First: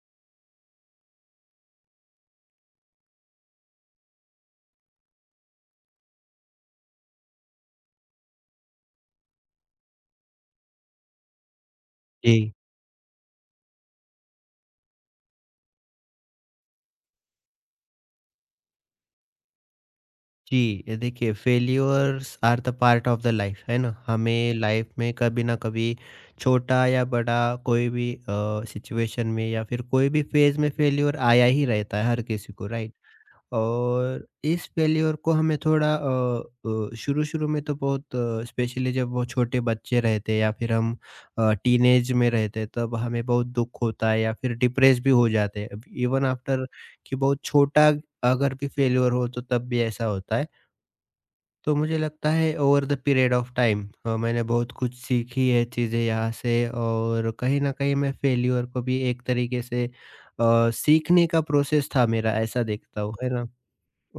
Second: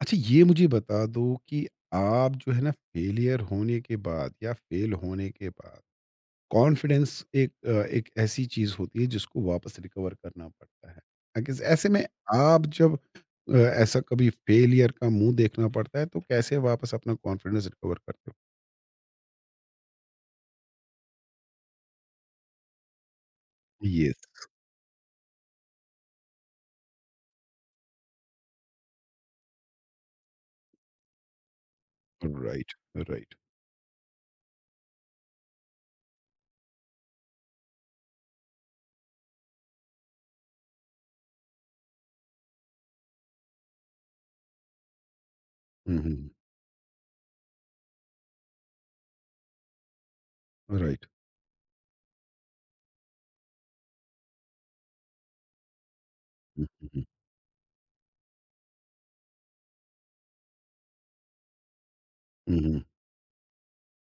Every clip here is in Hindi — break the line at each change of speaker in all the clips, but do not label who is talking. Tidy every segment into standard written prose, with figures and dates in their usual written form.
अच्छा, ये मुझे बता दो कि आप जो है ना फेलियर होने के बाद या फेल होने के बाद कॉन्फिडेंस एक ऐसी चीज होती है जिसको वापस रिकवर करना पड़ता है। I guess ऐसे में
जी,
आप जब ऐसा कभी फेलियर का मुंह देखना पड़ता है तो कैसे वापस अपना कॉन्फिडेंस रिकवर करते हो?
जी। ये देखिए failures are the part of the life है ना?
यस।
हमें लाइफ में कभी ना कभी छोटा या बड़ा कोई भी सिचुएशन में या फिर कोई भी फेज़ में फेल्योर आया ही रहता है हर किसी को
राइट।
राइट?
राइट।
और इस फेल्योर को हमें थोड़ा शुरू-शुरू में तो बहुत स्पेशली जब वो छोटे बच्चे रहते हैं या फिर हम टीनेज में रहते हैं तब हमें बहुत दुःख होता है या फिर डिप्रेस भी हो जाते हैं। इवन
हम्म।
आफ्टर कि बहुत छोटा अगर भी फेल्योर हो तो तब भी ऐसा होता है।
राइट।
तो मुझे लगता है over the period of time मैंने बहुत कुछ सीखी है चीज़ें यहाँ से
हम्म।
और कहीं न कहीं मैं फेल्योर को भी एक तरीके से सीखने का प्रोसेस था मेरा ऐसा
हम्म।
देखता हूँ, है ना?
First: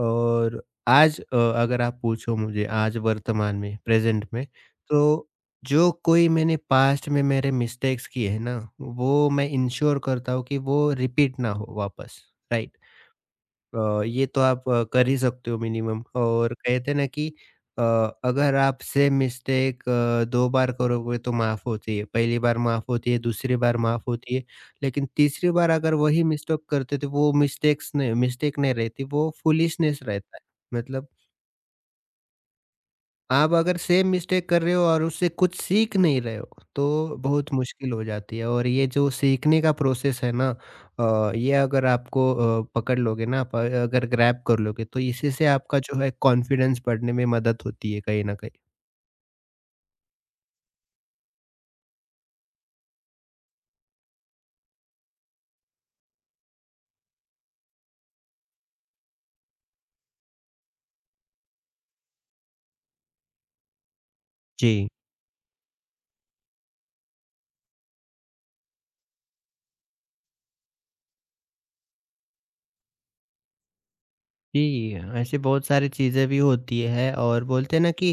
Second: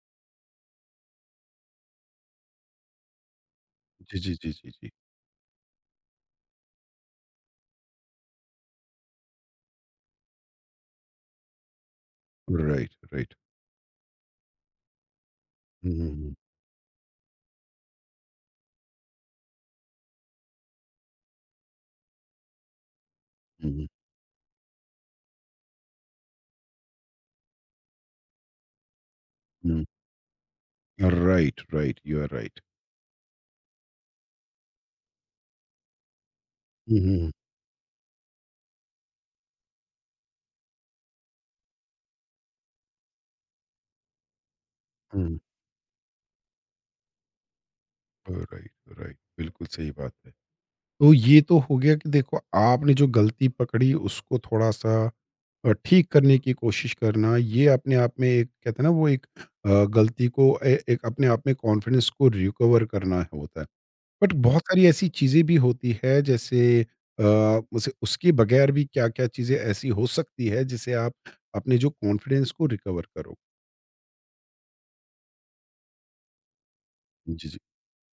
और आज अगर आप पूछो मुझे आज वर्तमान में,
जी,
प्रेज़ेंट
जी,
में,
जी, जी, जी।
तो जो कोई मैंने पास्ट में मेरे मिस्टेक्स किए हैं ना, वो मैं इंश्योर करता हूँ कि वो रिपीट ना हो वापस, राइट?
राइट। राइट।
ये तो आप कर ही सकते हो मिनिमम
हम्म।
और कहते हैं ना कि अ, अगर आप सेम मिस्टेक 2 बार करोगे तो माफ़ होती है, पहली बार माफ़ होती है, दूसरी बार
हम्म।
माफ़ होती है, लेकिन तीसरी बार अगर वही मिस्टेक करते तो वो मिस्टेक्स नहीं मिस्टेक नहीं रहती, वो फूलिशनेस रहता है। मतलब
right. Right, you are right.
आप अगर सेम मिस्टेक कर रहे हो और उससे कुछ सीख नहीं रहे हो, तो बहुत मुश्किल हो जाती है और ये जो सीखने का प्रोसेस है ना ये अगर आपको पकड़ लोगे ना आप अगर ग्रैब कर लोगे, तो इसी
हम्म।
से आपका जो है कॉन्फिडेंस बढ़ने में मदद होती है कहीं न कहीं।
राइट। राइट, बिल्कुल सही बात है। तो ये तो हो गया कि देखो आपने जो गलती पकड़ी उसको थोड़ा सा ठीक करने की कोशिश करना, ये अपने आप में एक कहते हैं ना, वो एक गलती को एक अपने आप में कॉन्फिडेंस को रिकवर करना होता है। बट बहुत सारी
जी,
ऐसी चीज़ें भी होती है जैसे अ, उसे उसके बगैर भी क्या क्या चीज़ें ऐसी हो सकती है जिसे आप अपने जो कॉन्फिडेंस को रिकवर करो।
जी, ऐसी बहुत सारी चीज़ें भी होती हैं और
जी, जी,
बोलते हैं ना कि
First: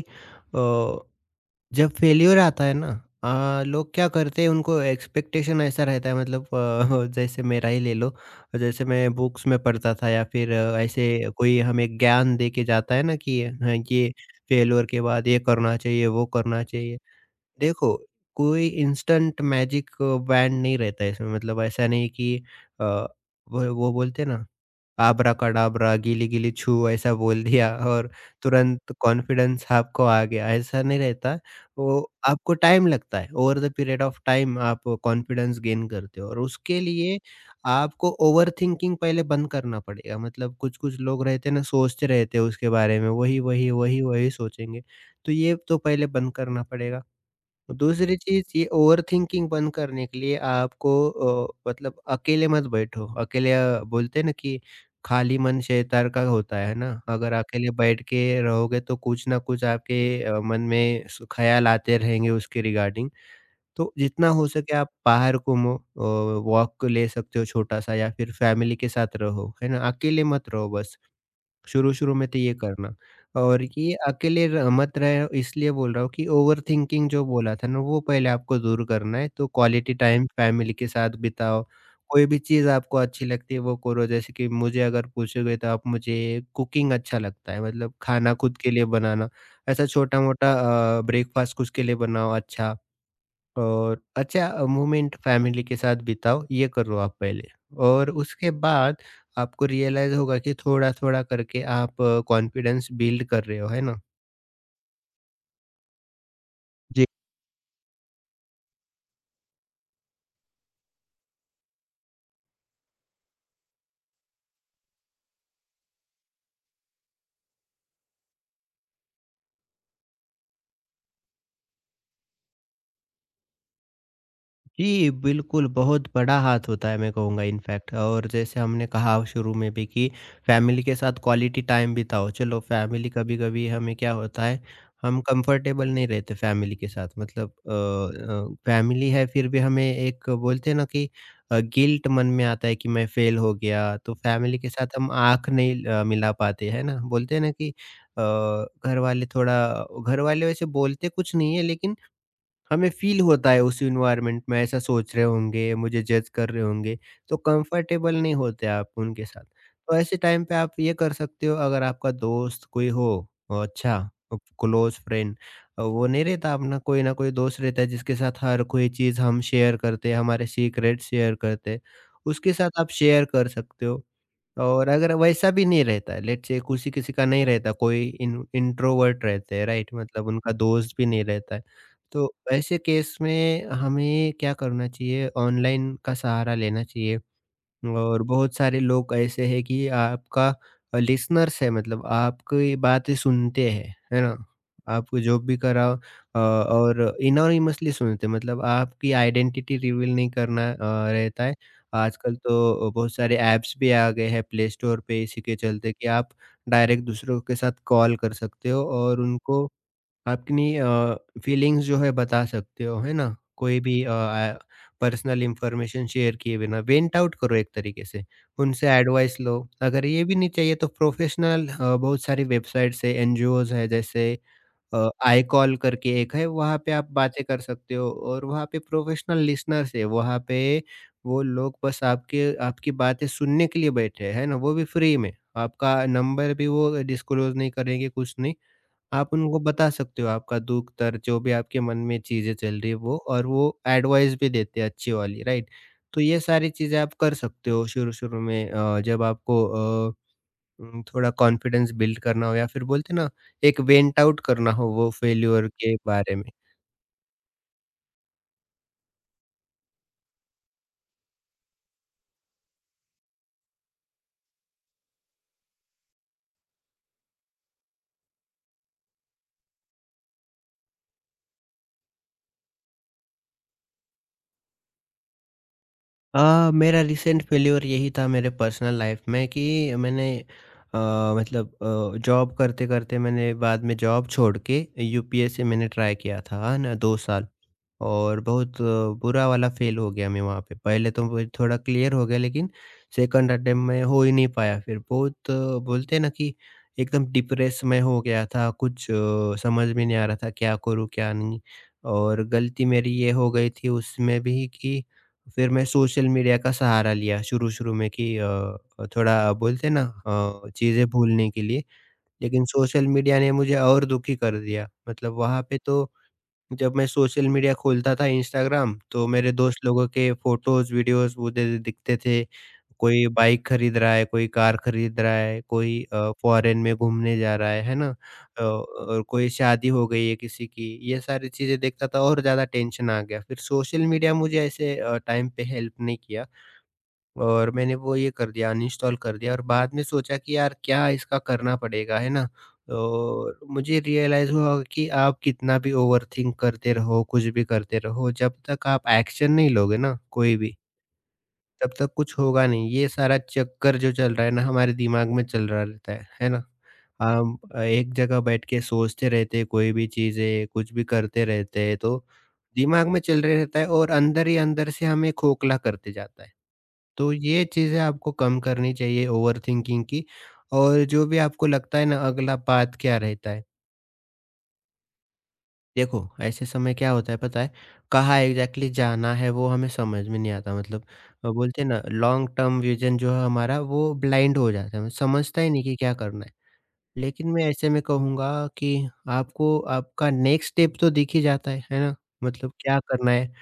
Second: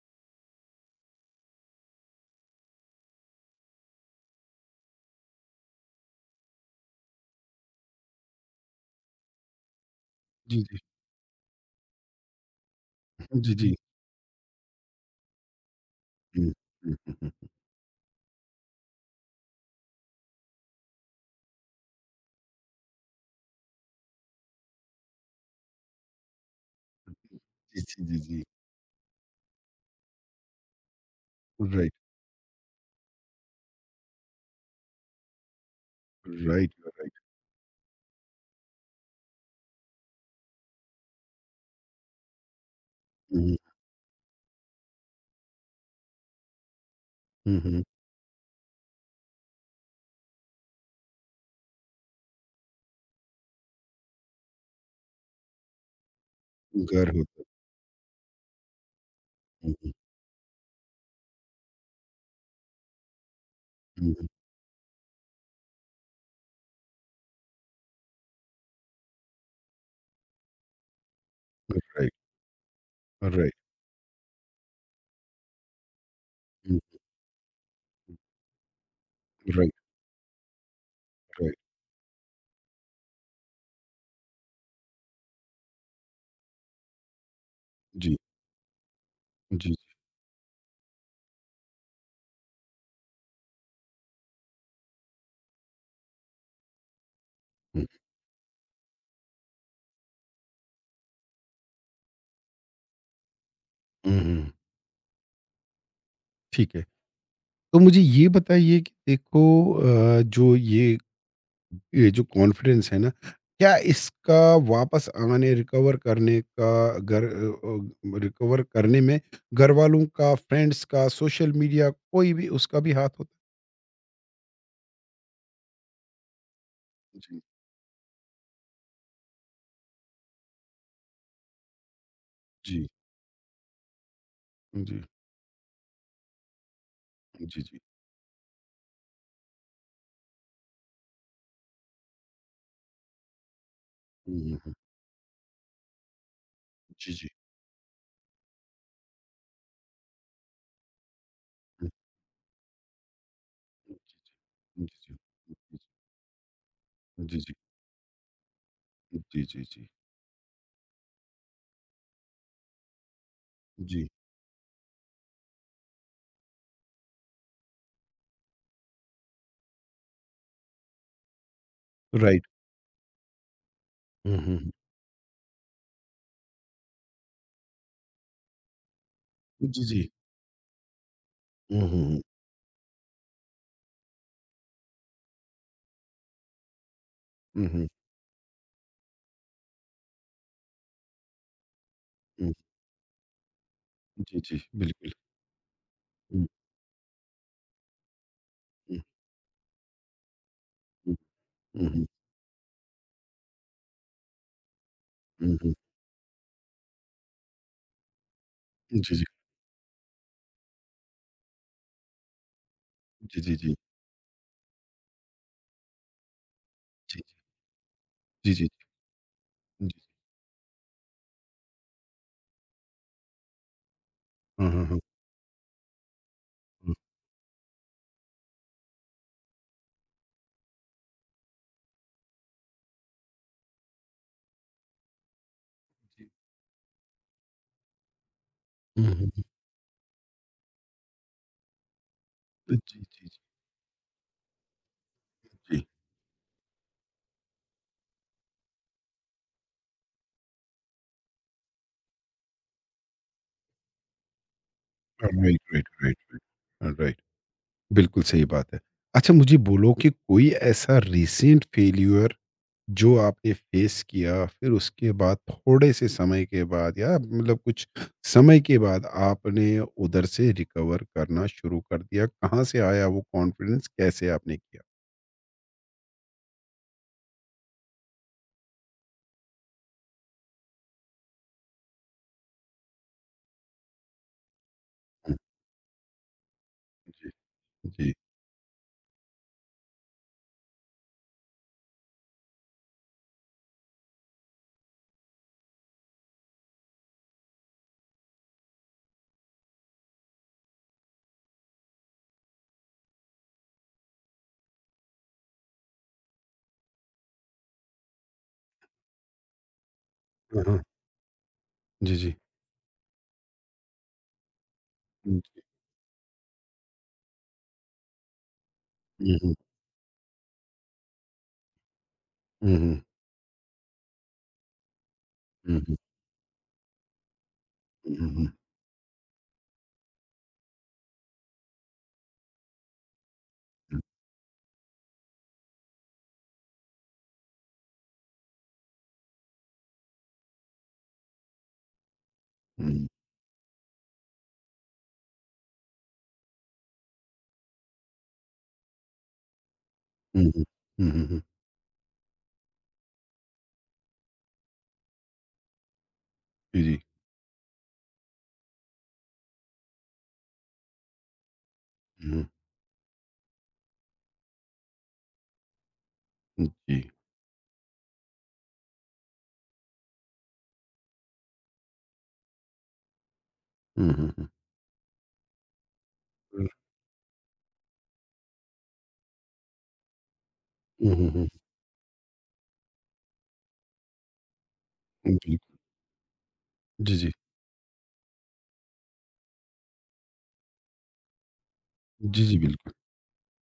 अ जब फेल्योर आता है ना लोग क्या करते हैं उनको एक्सपेक्टेशन ऐसा रहता है मतलब जैसे मेरा ही ले लो जैसे मैं बुक्स में पढ़ता था या फिर
जी, जी,
ऐसे कोई हमें ज्ञान दे के जाता है ना कि
जी, जी।
हाँ, ये फेल्योर के बाद ये करना चाहिए वो
हम्म,
करना चाहिए
हम्म।
देखो कोई इंस्टेंट मैजिक बैंड नहीं रहता है इसमें मतलब ऐसा नहीं कि वो बोलते हैं ना आब्राकडाब्रा, गीली-गीली छू ऐसा बोल दिया
जी, जी,
और
जी, जी।
तुरंत कॉन्फिडेंस आपको आ गया, ऐसा नहीं रहता। वो
राइट।
आपको टाइम लगता है, over the period of time आप कॉन्फिडेंस गेन करते हो और उसके
राइट।
लिए आपको ओवरथिंकिंग पहले बंद करना पड़ेगा। मतलब कुछ-कुछ लोग रहते हैं ना, सोचते रहते हैं उसके बारे में,
Mhm.
वही-वही, वही-वही सोचेंगे। तो ये तो पहले बंद करना पड़ेगा।
Mhm.
दूसरी चीज़ ये ओवरथिंकिंग बंद करने के लिए आपको मतलब अकेले मत बैठो। अकेले बोलते हैं ना कि खाली मन शैतान का होता है ना?
घर
अगर
होता है।
अकेले बैठ के रहोगे तो कुछ ना कुछ
हुँ, हुँ,
आपके मन में सु ख़्याल आते रहेंगे उसके रिगार्डिंग। तो
हुँ।
जितना हो सके आप बाहर घूमो वॉक ले सकते हो छोटा-सा या फिर फैमिली के साथ रहो, है ना? अकेले मत रहो बस।
राइट,
शुरू-शुरू में तो ये करना
राइट।
और ये अकेले र मत रहे हो, इसलिए बोल रहा हूँ कि
हुँ।
ओवरथिंकिंग जो बोला था ना वो पहले आपको दूर करना है, तो
राइट,
क्वालिटी टाइम फैमिली के साथ
राइट।
बिताओ। कोई भी चीज़ आपको अच्छी लगती है वो करो जैसे कि मुझे अगर पूछोगे तो आप मुझे कुकिंग अच्छा लगता है मतलब
जी,
खाना खुद के लिए बनाना।
जी।
ऐसा छोटा-मोटा ब्रेकफास्ट खुद के लिए बनाओ अच्छा। और अच्छा मोमेंट फैमिली के साथ बिताओ ये करो आप पहले
हुँ,
और उसके बाद आपको रियलाइज होगा कि थोड़ा थोड़ा करके आप कॉन्फिडेंस बिल्ड कर रहे हो है ना
हुँ, हुँ। ठीक है। तो मुझे ये बताइए कि देखो जो ये जो कॉन्फिडेंस है ना, क्या इसका वापस आने रिकवर करने का रिकवर करने में घरवालों का, फ्रेंड्स का, सोशल मीडिया कोई भी उसका भी हाथ होता
जी, बिल्कुल, बहुत बड़ा हाथ होता है मैं
है? जी,
कहूँगा इनफैक्ट और जैसे हमने कहा शुरू में भी कि फैमिली के साथ क्वालिटी टाइम बिताओ। चलो
जी,
फैमिली कभी-कभी हमें क्या होता है,
जी,
हम कंफर्टेबल नहीं रहते फैमिली के साथ मतलब
जी, जी।
फैमिली है फिर भी हमें एक बोलते हैं ना कि गिल्ट मन में आता है कि मैं फेल हो गया, तो
हुँ, हुँ,
फैमिली के
हुँ।
साथ हम आँख नहीं मिला पाते, है ना?
जी, जी।
बोलते हैं ना कि अ, घरवाले थोड़ा घरवाले वैसे बोलते कुछ नहीं है
हुँ,
लेकिन हमें फील होता है उस
हुँ।
एनवायरनमेंट में ऐसा
जी,
सोच रहे
जी,
होंगे,
जी,
मुझे जज कर रहे होंगे,
जी,
तो
जी, जी।
कंफर्टेबल नहीं होते आप उनके
जी,
साथ।
जी, जी।
तो ऐसे टाइम पे आप ये कर सकते हो अगर आपका दोस्त कोई हो अच्छा
जी।
क्लोज़ फ्रेंड वो नहीं रहता अपना कोई ना कोई दोस्त रहता है जिसके साथ हर कोई चीज़ हम शेयर करते हैं, हमारे सीक्रेट शेयर करते हैं,
राइट।
उसके साथ आप शेयर कर सकते हो।
हुँ, हुँ, हुँ।
और अगर वैसा भी नहीं रहता है लेट्स से किसी-किसी का नहीं रहता कोई इन इंट्रोवर्ट रहते हैं
जी,
राइट?
जी।
मतलब उनका दोस्त भी नहीं रहता है।
हुँ, हुँ, हुँ।
तो ऐसे केस में हमें क्या करना चाहिए ऑनलाइन का सहारा लेना चाहिए
हुँ,
और बहुत सारे लोग ऐसे हैं कि आपका लिसनर्स है मतलब
हुँ, हुँ।
आपकी बातें सुनते हैं, है ना?
जी, जी, बिल्कुल।
आप जो भी कराओ
हुँ,
और एनोनिमसली सुनते हैं मतलब
हुँ,
आपकी आइडेंटिटी रिवील नहीं करना
हुँ,
रहता है।
हुँ, हुँ,
आजकल तो बहुत सारे ऐप्स भी आ गए हैं प्ले स्टोर पे इसी के
हुँ, हुँ।
चलते कि आप डायरेक्ट दूसरों के साथ कॉल कर सकते हो
जी,
और
जी।
उनको अपनी फीलिंग्स जो है बता सकते हो, है ना?
जी, जी, जी।
कोई भी अ, आ पर्सनल इन्फॉर्मेशन शेयर किए बिना वेंट
जी,
आउट करो एक तरीके से,
जी, जी,
उनसे एडवाइस लो।
जी।
अगर ये भी नहीं चाहिए तो प्रोफेशनल बहुत सारी वेबसाइट्स है, एनजीओज़ है जैसे
हाँ, हाँ, हाँ,
आई कॉल करके एक है, वहाँ पे
हाँ।
आप बातें कर सकते हो और वहाँ पे प्रोफेशनल लिसनर्स है, वहाँ पे वो लोग बस आपके आपकी बातें सुनने के लिए बैठे हैं, है ना? वो भी फ्री में, आपका
जी।
नंबर भी वो डिस्क्लोज़ नहीं करेंगे, कुछ नहीं।
हुँ, हुँ,
आप
हुँ।
उनको बता सकते हो आपका दुःख दर्द जो भी आपके मन में चीज़ें
जी,
चल रही है
जी,
वो
जी,
और वो एडवाइस भी देते हैं अच्छी वाली राइट।
जी।
तो ये सारी चीज़ें आप कर सकते हो शुरू-शुरू में जब आपको अ, थोड़ा कॉन्फिडेंस बिल्ड करना हो या फिर बोलते हैं ना एक वेंट आउट करना हो वो
राइट,
फेल्योर
राइट,
के
राइट,
बारे में।
राइट। राइट, बिल्कुल सही बात है। अच्छा, मुझे बोलो कि कोई ऐसा रिसेंट फेल्योर जो आपने फेस किया, फिर उसके बाद थोड़े से समय के बाद या मतलब कुछ समय के बाद आपने उधर से रिकवर करना शुरू कर दिया, कहाँ से आया वो कॉन्फिडेंस, कैसे आपने किया?
मेरा रिसेंट फेल्योर यही था मेरे पर्सनल लाइफ में कि मैंने अ, मतलब जॉब करते-करते मैंने बाद में जॉब छोड़ के
हम्म।
यूपीएससी मैंने ट्राई किया था, है ना 2
जी,
साल।
जी।
और बहुत बुरा वाला फ़ेल हो गया मैं वहाँ पे। पहले तो मुझे थोड़ा क्लियर हो गया लेकिन सेकंड अटेम्प्ट में हो ही नहीं पाया फिर। बहुत बोलते हैं ना कि एकदम डिप्रेस में हो गया था, कुछ समझ में नहीं आ रहा था क्या करूँ, क्या नहीं? और गलती मेरी ये हो गई थी उसमें भी कि फिर मैं सोशल मीडिया का सहारा लिया शुरू-शुरू में कि थोड़ा बोलते हैं ना
हाँ।
चीज़ें भूलने के लिए।
जी, जी।
लेकिन सोशल मीडिया ने मुझे और दुखी कर दिया। मतलब
हम्म,
वहाँ पे तो जब मैं सोशल मीडिया खोलता था इंस्टाग्राम तो मेरे
हम्म,
दोस्त लोगों के फोटोज वीडियोस वो दे दिखते थे
हम्म, हम्म,
कोई बाइक खरीद रहा है कोई कार खरीद रहा है कोई
हम्म,
फॉरेन में घूमने जा रहा है ना
हम्म,
और कोई शादी हो गई है किसी की ये सारी चीजें देखता था और ज्यादा टेंशन आ गया फिर
हम्म,
सोशल मीडिया मुझे ऐसे टाइम पे हेल्प नहीं किया और मैंने वो ये कर दिया अनइंस्टॉल कर दिया और बाद में सोचा कि यार क्या इसका करना पड़ेगा, है ना?
हम्म,
और मुझे रियलाइज़ हुआ कि आप कितना भी ओवरथिंक करते रहो, कुछ भी करते रहो, जब तक आप एक्शन नहीं लोगे ना
हम्म,
कोई भी,
हम्म।
तब तक कुछ होगा नहीं। ये सारा चक्कर जो चल रहा है ना हमारे दिमाग में चल रहा रहता है ना?
जी, जी।
हम एक जगह बैठ के सोचते रहते हैं कोई भी चीज़ें, कुछ भी करते रहते हैं तो
हम्म,
दिमाग में चल रहे रहता है और अंदर ही अंदर से हमें खोखला करते जाता है।
हम्म। जी।
तो ये चीज़ें आपको कम करनी चाहिए ओवरथिंकिंग की और जो भी आपको लगता है ना अगला पाथ क्या रहता है।
हम्म, हम्म,
देखो, ऐसे
हम्म,
समय क्या होता है पता है? कहाँ एग्ज़ैक्टली जाना है वो हमें समझ में नहीं आता मतलब
हम्म।
बोलते हैं ना लॉन्ग टर्म विज़न जो है हमारा वो ब्लाइंड हो जाता है, मतलब
बिल्कुल।
समझता ही नहीं कि क्या करना है।
जी, जी।
लेकिन मैं ऐसे में कहूँगा कि आपको आपका नेक्स्ट स्टेप तो दिख ही जाता है ना?
जी, जी,
मतलब
बिल्कुल।
क्या करना है?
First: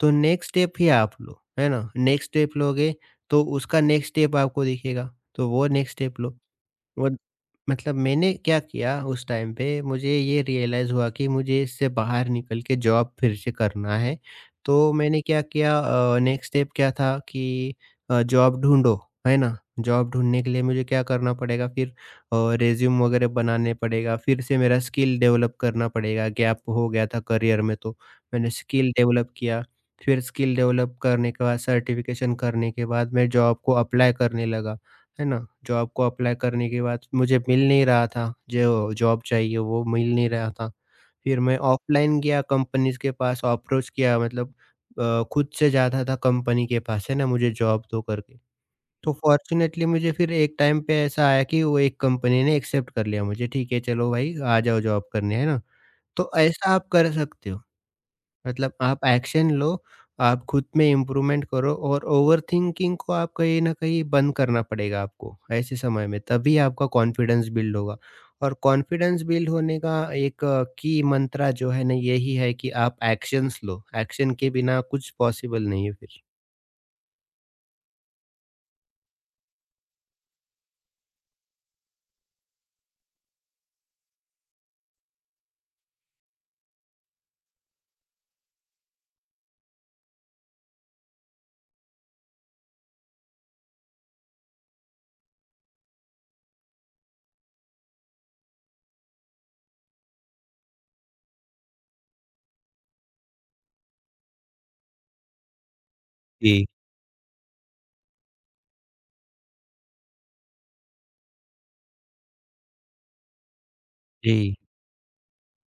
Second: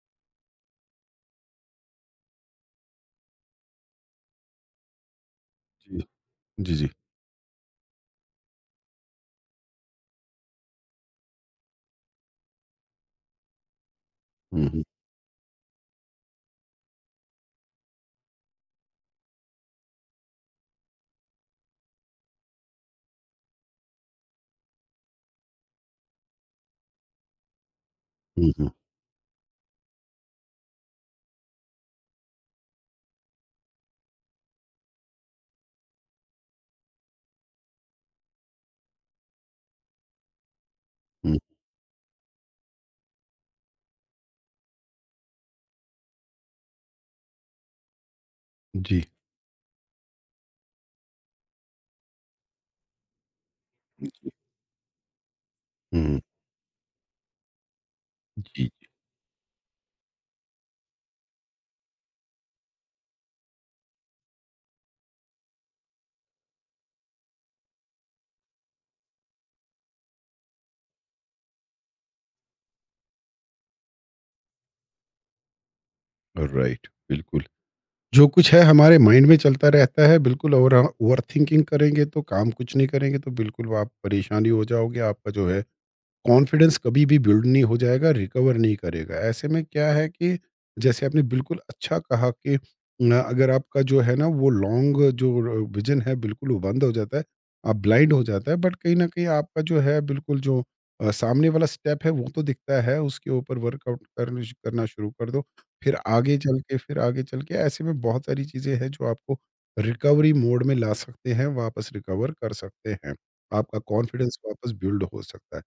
तो नेक्स्ट स्टेप ही आप लो, है ना? नेक्स्ट स्टेप लोगे तो उसका नेक्स्ट स्टेप आपको दिखेगा, तो वो नेक्स्ट
जी,
स्टेप लो।
जी, जी।
वो मतलब मैंने क्या किया उस टाइम पे मुझे ये रियलाइज़ हुआ कि मुझे इससे बाहर निकल के जॉब फिर से करना है।
हम्म, हम्म,
तो मैंने क्या किया नेक्स्ट स्टेप क्या था कि जॉब ढूँढो, है ना? जॉब ढूँढने के लिए मुझे क्या करना पड़ेगा फिर रिज़्यूम वगैरह बनाने पड़ेगा, फिर से मेरा स्किल डेवलप करना पड़ेगा, गैप हो गया था करियर में तो। मैंने
हम्म,
स्किल डेवलप किया, फिर स्किल डेवलप करने के बाद सर्टिफ़िकेशन करने के बाद मैं जॉब को अप्लाई करने लगा। है ना? जॉब को अप्लाई करने के बाद मुझे मिल नहीं रहा था, जो जॉब चाहिए वो मिल नहीं रहा था।
हम्म।
फिर मैं ऑफ़लाइन गया कंपनीज़ के पास अप्रोच किया मतलब खुद से जाता था कंपनी के पास, है ना? मुझे जॉब दो करके।
जी।
तो फ़ॉर्च्यूनेटली मुझे फिर एक टाइम पे ऐसा आया कि वो एक कंपनी ने एक्सेप्ट कर लिया मुझे, ठीक है चलो भाई आ जाओ जॉब करने, है ना?
हम्म।
तो ऐसा आप कर सकते हो।
जी।
मतलब आप एक्शन लो, आप खुद में इम्प्रूवमेंट करो और ओवरथिंकिंग को आप कहीं न कहीं बंद करना पड़ेगा आपको, ऐसे समय में तभी आपका कॉन्फिडेंस बिल्ड होगा। और कॉन्फिडेंस बिल्ड होने का एक की मंत्रा जो है ना यही है कि आप एक्शंस लो, एक्शन के बिना कुछ पॉसिबल नहीं है फिर।
राइट, बिल्कुल। जो कुछ है हमारे माइंड में चलता रहता है, बिल्कुल, और ओवर थिंकिंग करेंगे तो काम कुछ नहीं करेंगे, तो बिल्कुल आप परेशानी हो जाओगे, आपका जो है कॉन्फिडेंस कभी भी बिल्ड नहीं हो जाएगा, रिकवर नहीं करेगा। ऐसे में क्या है कि जैसे आपने बिल्कुल अच्छा कहा कि न अगर आपका जो है ना वो लॉन्ग जो र विज़न है, बिल्कुल वो बंद हो जाता है, आप ब्लाइंड हो जाता है, बट कहीं न कहीं आपका जो है बिल्कुल जो सामने वाला स्टेप है वो तो दिखता है, उसके ऊपर वर्कआउट करने श करना शुरू कर दो।
जी,
फिर आगे चल के ऐसे में बहुत सारी चीज़ें हैं जो आपको रिकवरी मोड में ला सकते हैं, वापस रिकवर कर सकते हैं। आपका कॉन्फिडेंस
जी।
वापस बिल्ड हो सकता है।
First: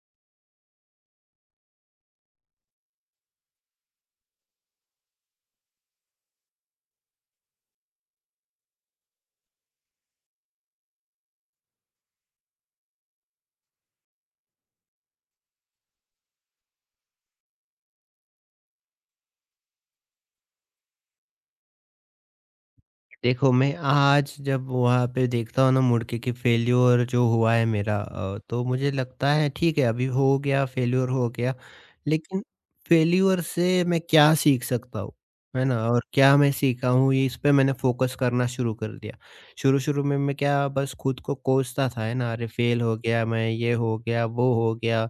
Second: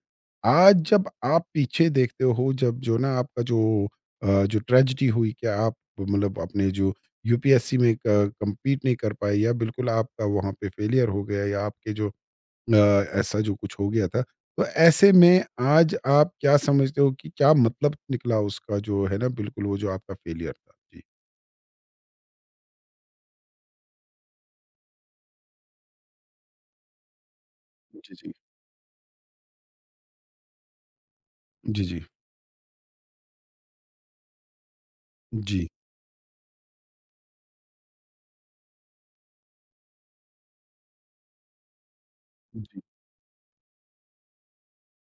आज जब आप पीछे देखते हो, जब जो ना आपका जो जो ट्रेजेडी हुई, क्या आप मतलब अपने जो यूपीएससी में क कंप्लीट नहीं कर पाए या बिल्कुल आपका वहाँ पे फेलियर हो गया या आपके जो अ, ऐसा जो कुछ हो गया था। तो ऐसे में आज आप क्या समझते हो कि क्या मतलब निकला उसका जो है ना बिल्कुल वो जो आपका फेलियर था? जी।
देखो, मैं आज जब वहाँ पे देखता हूँ ना मुड़ के कि फेल्योर जो हुआ है मेरा
जी, जी।
तो मुझे लगता है ठीक है अभी हो गया, फेल्योर हो गया।
जी, जी।
लेकिन फेल्योर से मैं क्या सीख सकता हूँ, है
जी।
ना? और क्या मैं सीखा हूँ ये इस पे मैंने फ़ोकस करना शुरू कर दिया। शुरू-शुरू में मैं क्या बस खुद को कोसता था है ना, अरे फेल हो गया मैं, ये हो गया, वो हो गया।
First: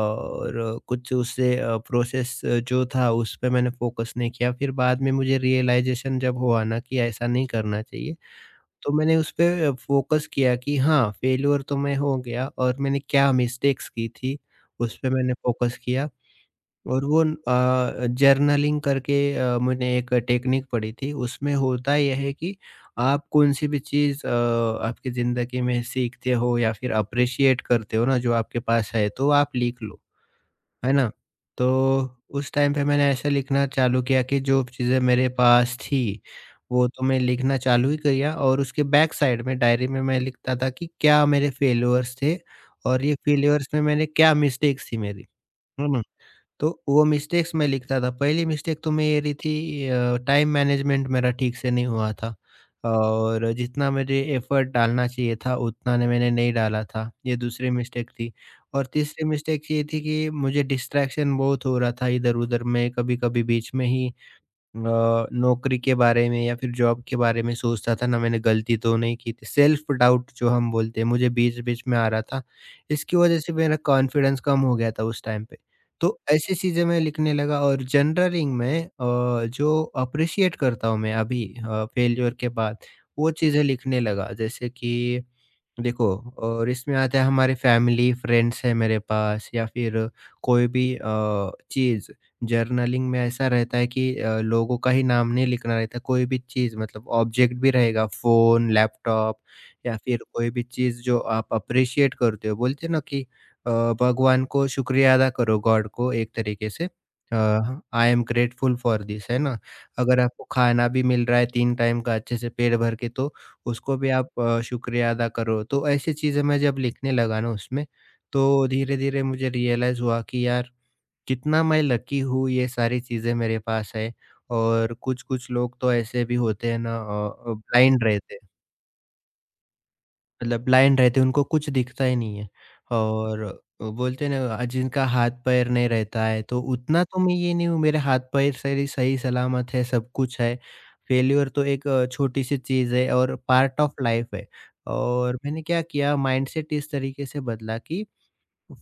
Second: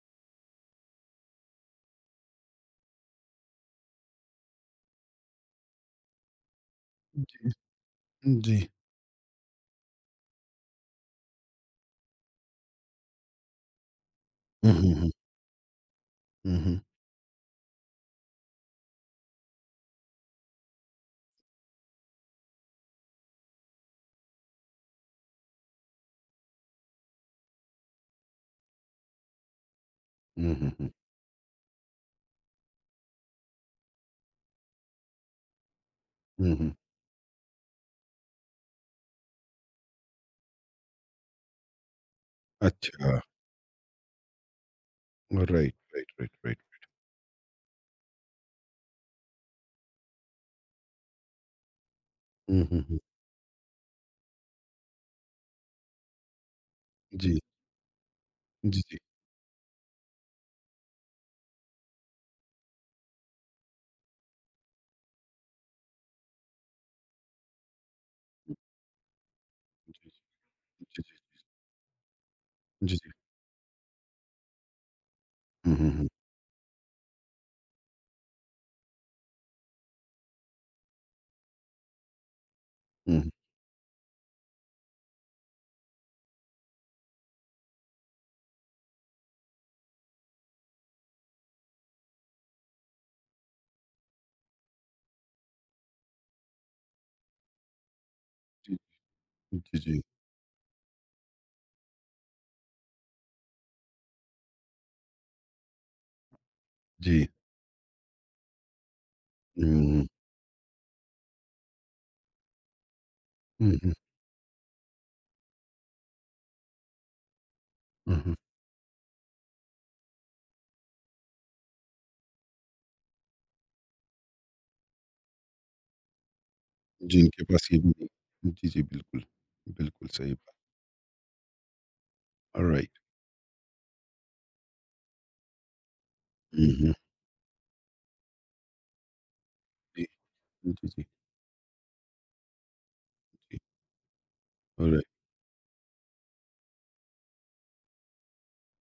और कुछ उससे प्रोसेस जो था उस पे मैंने फ़ोकस नहीं किया। फिर बाद में मुझे रियलाइज़ेशन जब हुआ ना कि ऐसा नहीं
जी,
करना चाहिए,
जी, जी।
तो मैंने उस पे फ़ोकस किया कि हाँ, फेल्योर तो मैं हो गया और मैंने क्या मिस्टेक्स की थी,
हुँ, हुँ,
उस पे
हुँ।
मैंने फ़ोकस किया।
हुँ, हुँ।
और वो न जर्नलिंग करके मैंने एक टेक्निक पढ़ी थी, उसमें होता यह है कि आप कौन-सी भी चीज़ आपकी ज़िंदगी में सीखते हो या फिर अप्रिशिएट करते हो ना, जो आपके पास है, तो आप लिख लो।
हुँ, हुँ, हुँ।
है ना? तो उस टाइम पे मैंने ऐसे लिखना चालू किया कि जो चीज़ें मेरे पास थी,
हुँ, हुँ।
वो तो मैं लिखना चालू ही किया और उसके बैक साइड में डायरी में मैं लिखता था कि क्या मेरे फेल्योर्स थे और ये
अच्छा।
फेल्योर्स में मैंने क्या मिस्टेक्स थी मेरी।
राइट,
है ना?
Right, right, right.
तो वो मिस्टेक्स मैं लिखता था। पहली मिस्टेक तो मेरी थी टाइम मैनेजमेंट मेरा ठीक से नहीं हुआ था
हुँ, हुँ, हुँ।
और जितना मुझे एफ़र्ट डालना चाहिए था, उतना न मैंने नहीं डाला था। ये
जी,
दूसरी मिस्टेक थी
जी,
और
जी।
तीसरी मिस्टेक ये थी कि मुझे डिस्ट्रैक्शन बहुत हो रहा था इधर-उधर। मैं कभी-कभी बीच में ही नौकरी के बारे में या फिर जॉब के बारे में सोचता था ना मैंने गलती तो नहीं की थी, सेल्फ
जी,
डाउट जो हम बोलते
जी,
हैं मुझे बीच बीच में आ रहा था।
जी, जी।
इसकी वजह से मेरा कॉन्फिडेंस कम हो गया था उस टाइम पे।
हुँ, हुँ, हुँ,
तो ऐसी चीज़ें मैं लिखने लगा और जर्नलिंग में जो अप्रिशिएट करता हूँ मैं अभी फेलियर के बाद
हुँ।
वो चीज़ें लिखने लगा जैसे कि देखो और इसमें आता है हमारे फैमिली फ्रेंड्स है मेरे पास या फिर कोई भी चीज़ जर्नलिंग में ऐसा रहता है कि लोगों का ही नाम नहीं लिखना रहता, कोई भी चीज़ मतलब ऑब्जेक्ट भी रहेगा फ़ोन
जी,
लैपटॉप
जी,
या
जी,
फिर कोई भी चीज़ जो आप अप्रिशिएट करते हो। बोलते हैं ना कि अ, भगवान को शुक्रिया अदा करो, गॉड को एक तरीके से
जी।
I am grateful for this, है ना?
हुँ, हुँ,
अगर आपको खाना भी मिल रहा है तीन टाइम का अच्छे से पेट भर के तो
हुँ,
उसको भी आप शुक्रिया अदा करो। तो ऐसी चीज़ें मैं जब लिखने लगा ना उसमें,
हुँ, हुँ।
तो धीरे-धीरे मुझे रियलाइज़ हुआ कि यार कितना मैं लकी हूँ, ये सारी चीज़ें मेरे पास है। और कुछ-कुछ लोग तो ऐसे भी होते हैं ना
जिनके पास ये भी
ब्लाइंड रहते हैं।
नहीं, जी, जी, बिल्कुल, बिल्कुल सही बात।
मतलब ब्लाइंड रहते हैं, उनको कुछ दिखता ही नहीं है।
ऑलराइट।
और बोलते हैं ना जिनका हाथ पैर नहीं रहता है, तो
हुँ, हुँ।
उतना तो मैं ये नहीं हूँ, मेरे हाथ पैर सही सही सलामत है,
जी,
सब कुछ है।
जी, जी,
फेल्योर तो एक छोटी सी चीज़ है और
जी।
पार्ट ऑफ लाइफ है।
ऑलराइट,
और मैंने क्या किया माइंडसेट इस तरीके से बदला कि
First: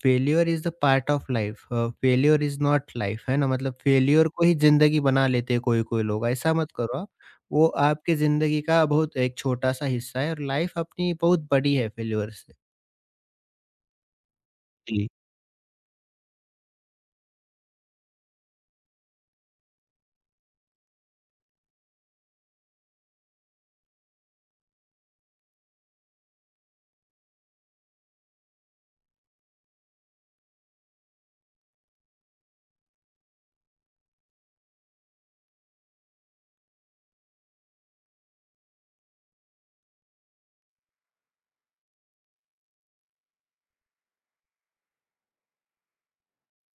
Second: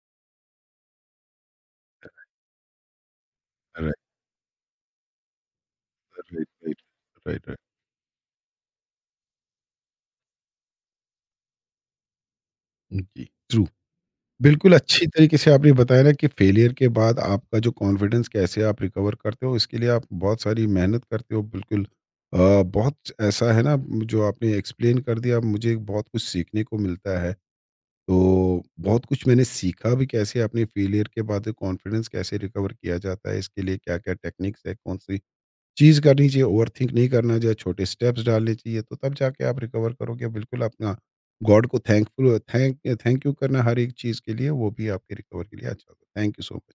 failure is the part of life, failure is not life, है ना? मतलब
ऑलराइट,
फेलियर को ही ज़िंदगी बना लेते हैं कोई-कोई लोग,
ऑलराइट,
ऐसा मत
राइट,
करो आप।
Right, right.
वो आपकी ज़िंदगी का बहुत एक छोटा-सा हिस्सा है और लाइफ अपनी बहुत बड़ी है फेलियर से।
जी, ट्रू। बिल्कुल अच्छी
जी।
तरीके से आपने बताया ना कि फेलियर के बाद आपका जो कॉन्फिडेंस कैसे आप रिकवर करते हो, इसके लिए आप बहुत सारी मेहनत करते हो, बिल्कुल बहुत ऐसा है ना, जो आपने एक्सप्लेन कर दिया, मुझे बहुत कुछ सीखने को मिलता है, तो बहुत कुछ मैंने सीखा भी कैसे अपने फेलियर के बाद कॉन्फिडेंस कैसे रिकवर किया जाता है, इसके लिए क्या क्या टेक्निक्स है, कौन सी चीज़ करनी चाहिए, ओवरथिंक नहीं करना चाहिए, छोटे स्टेप्स डालने चाहिए, तो तब जाके आप रिकवर करोगे। बिल्कुल अपना गॉड को थैंक यू करना हर एक चीज़ के लिए, वो भी आपके रिकवर के लिए अच्छा होगा। Thank you so much.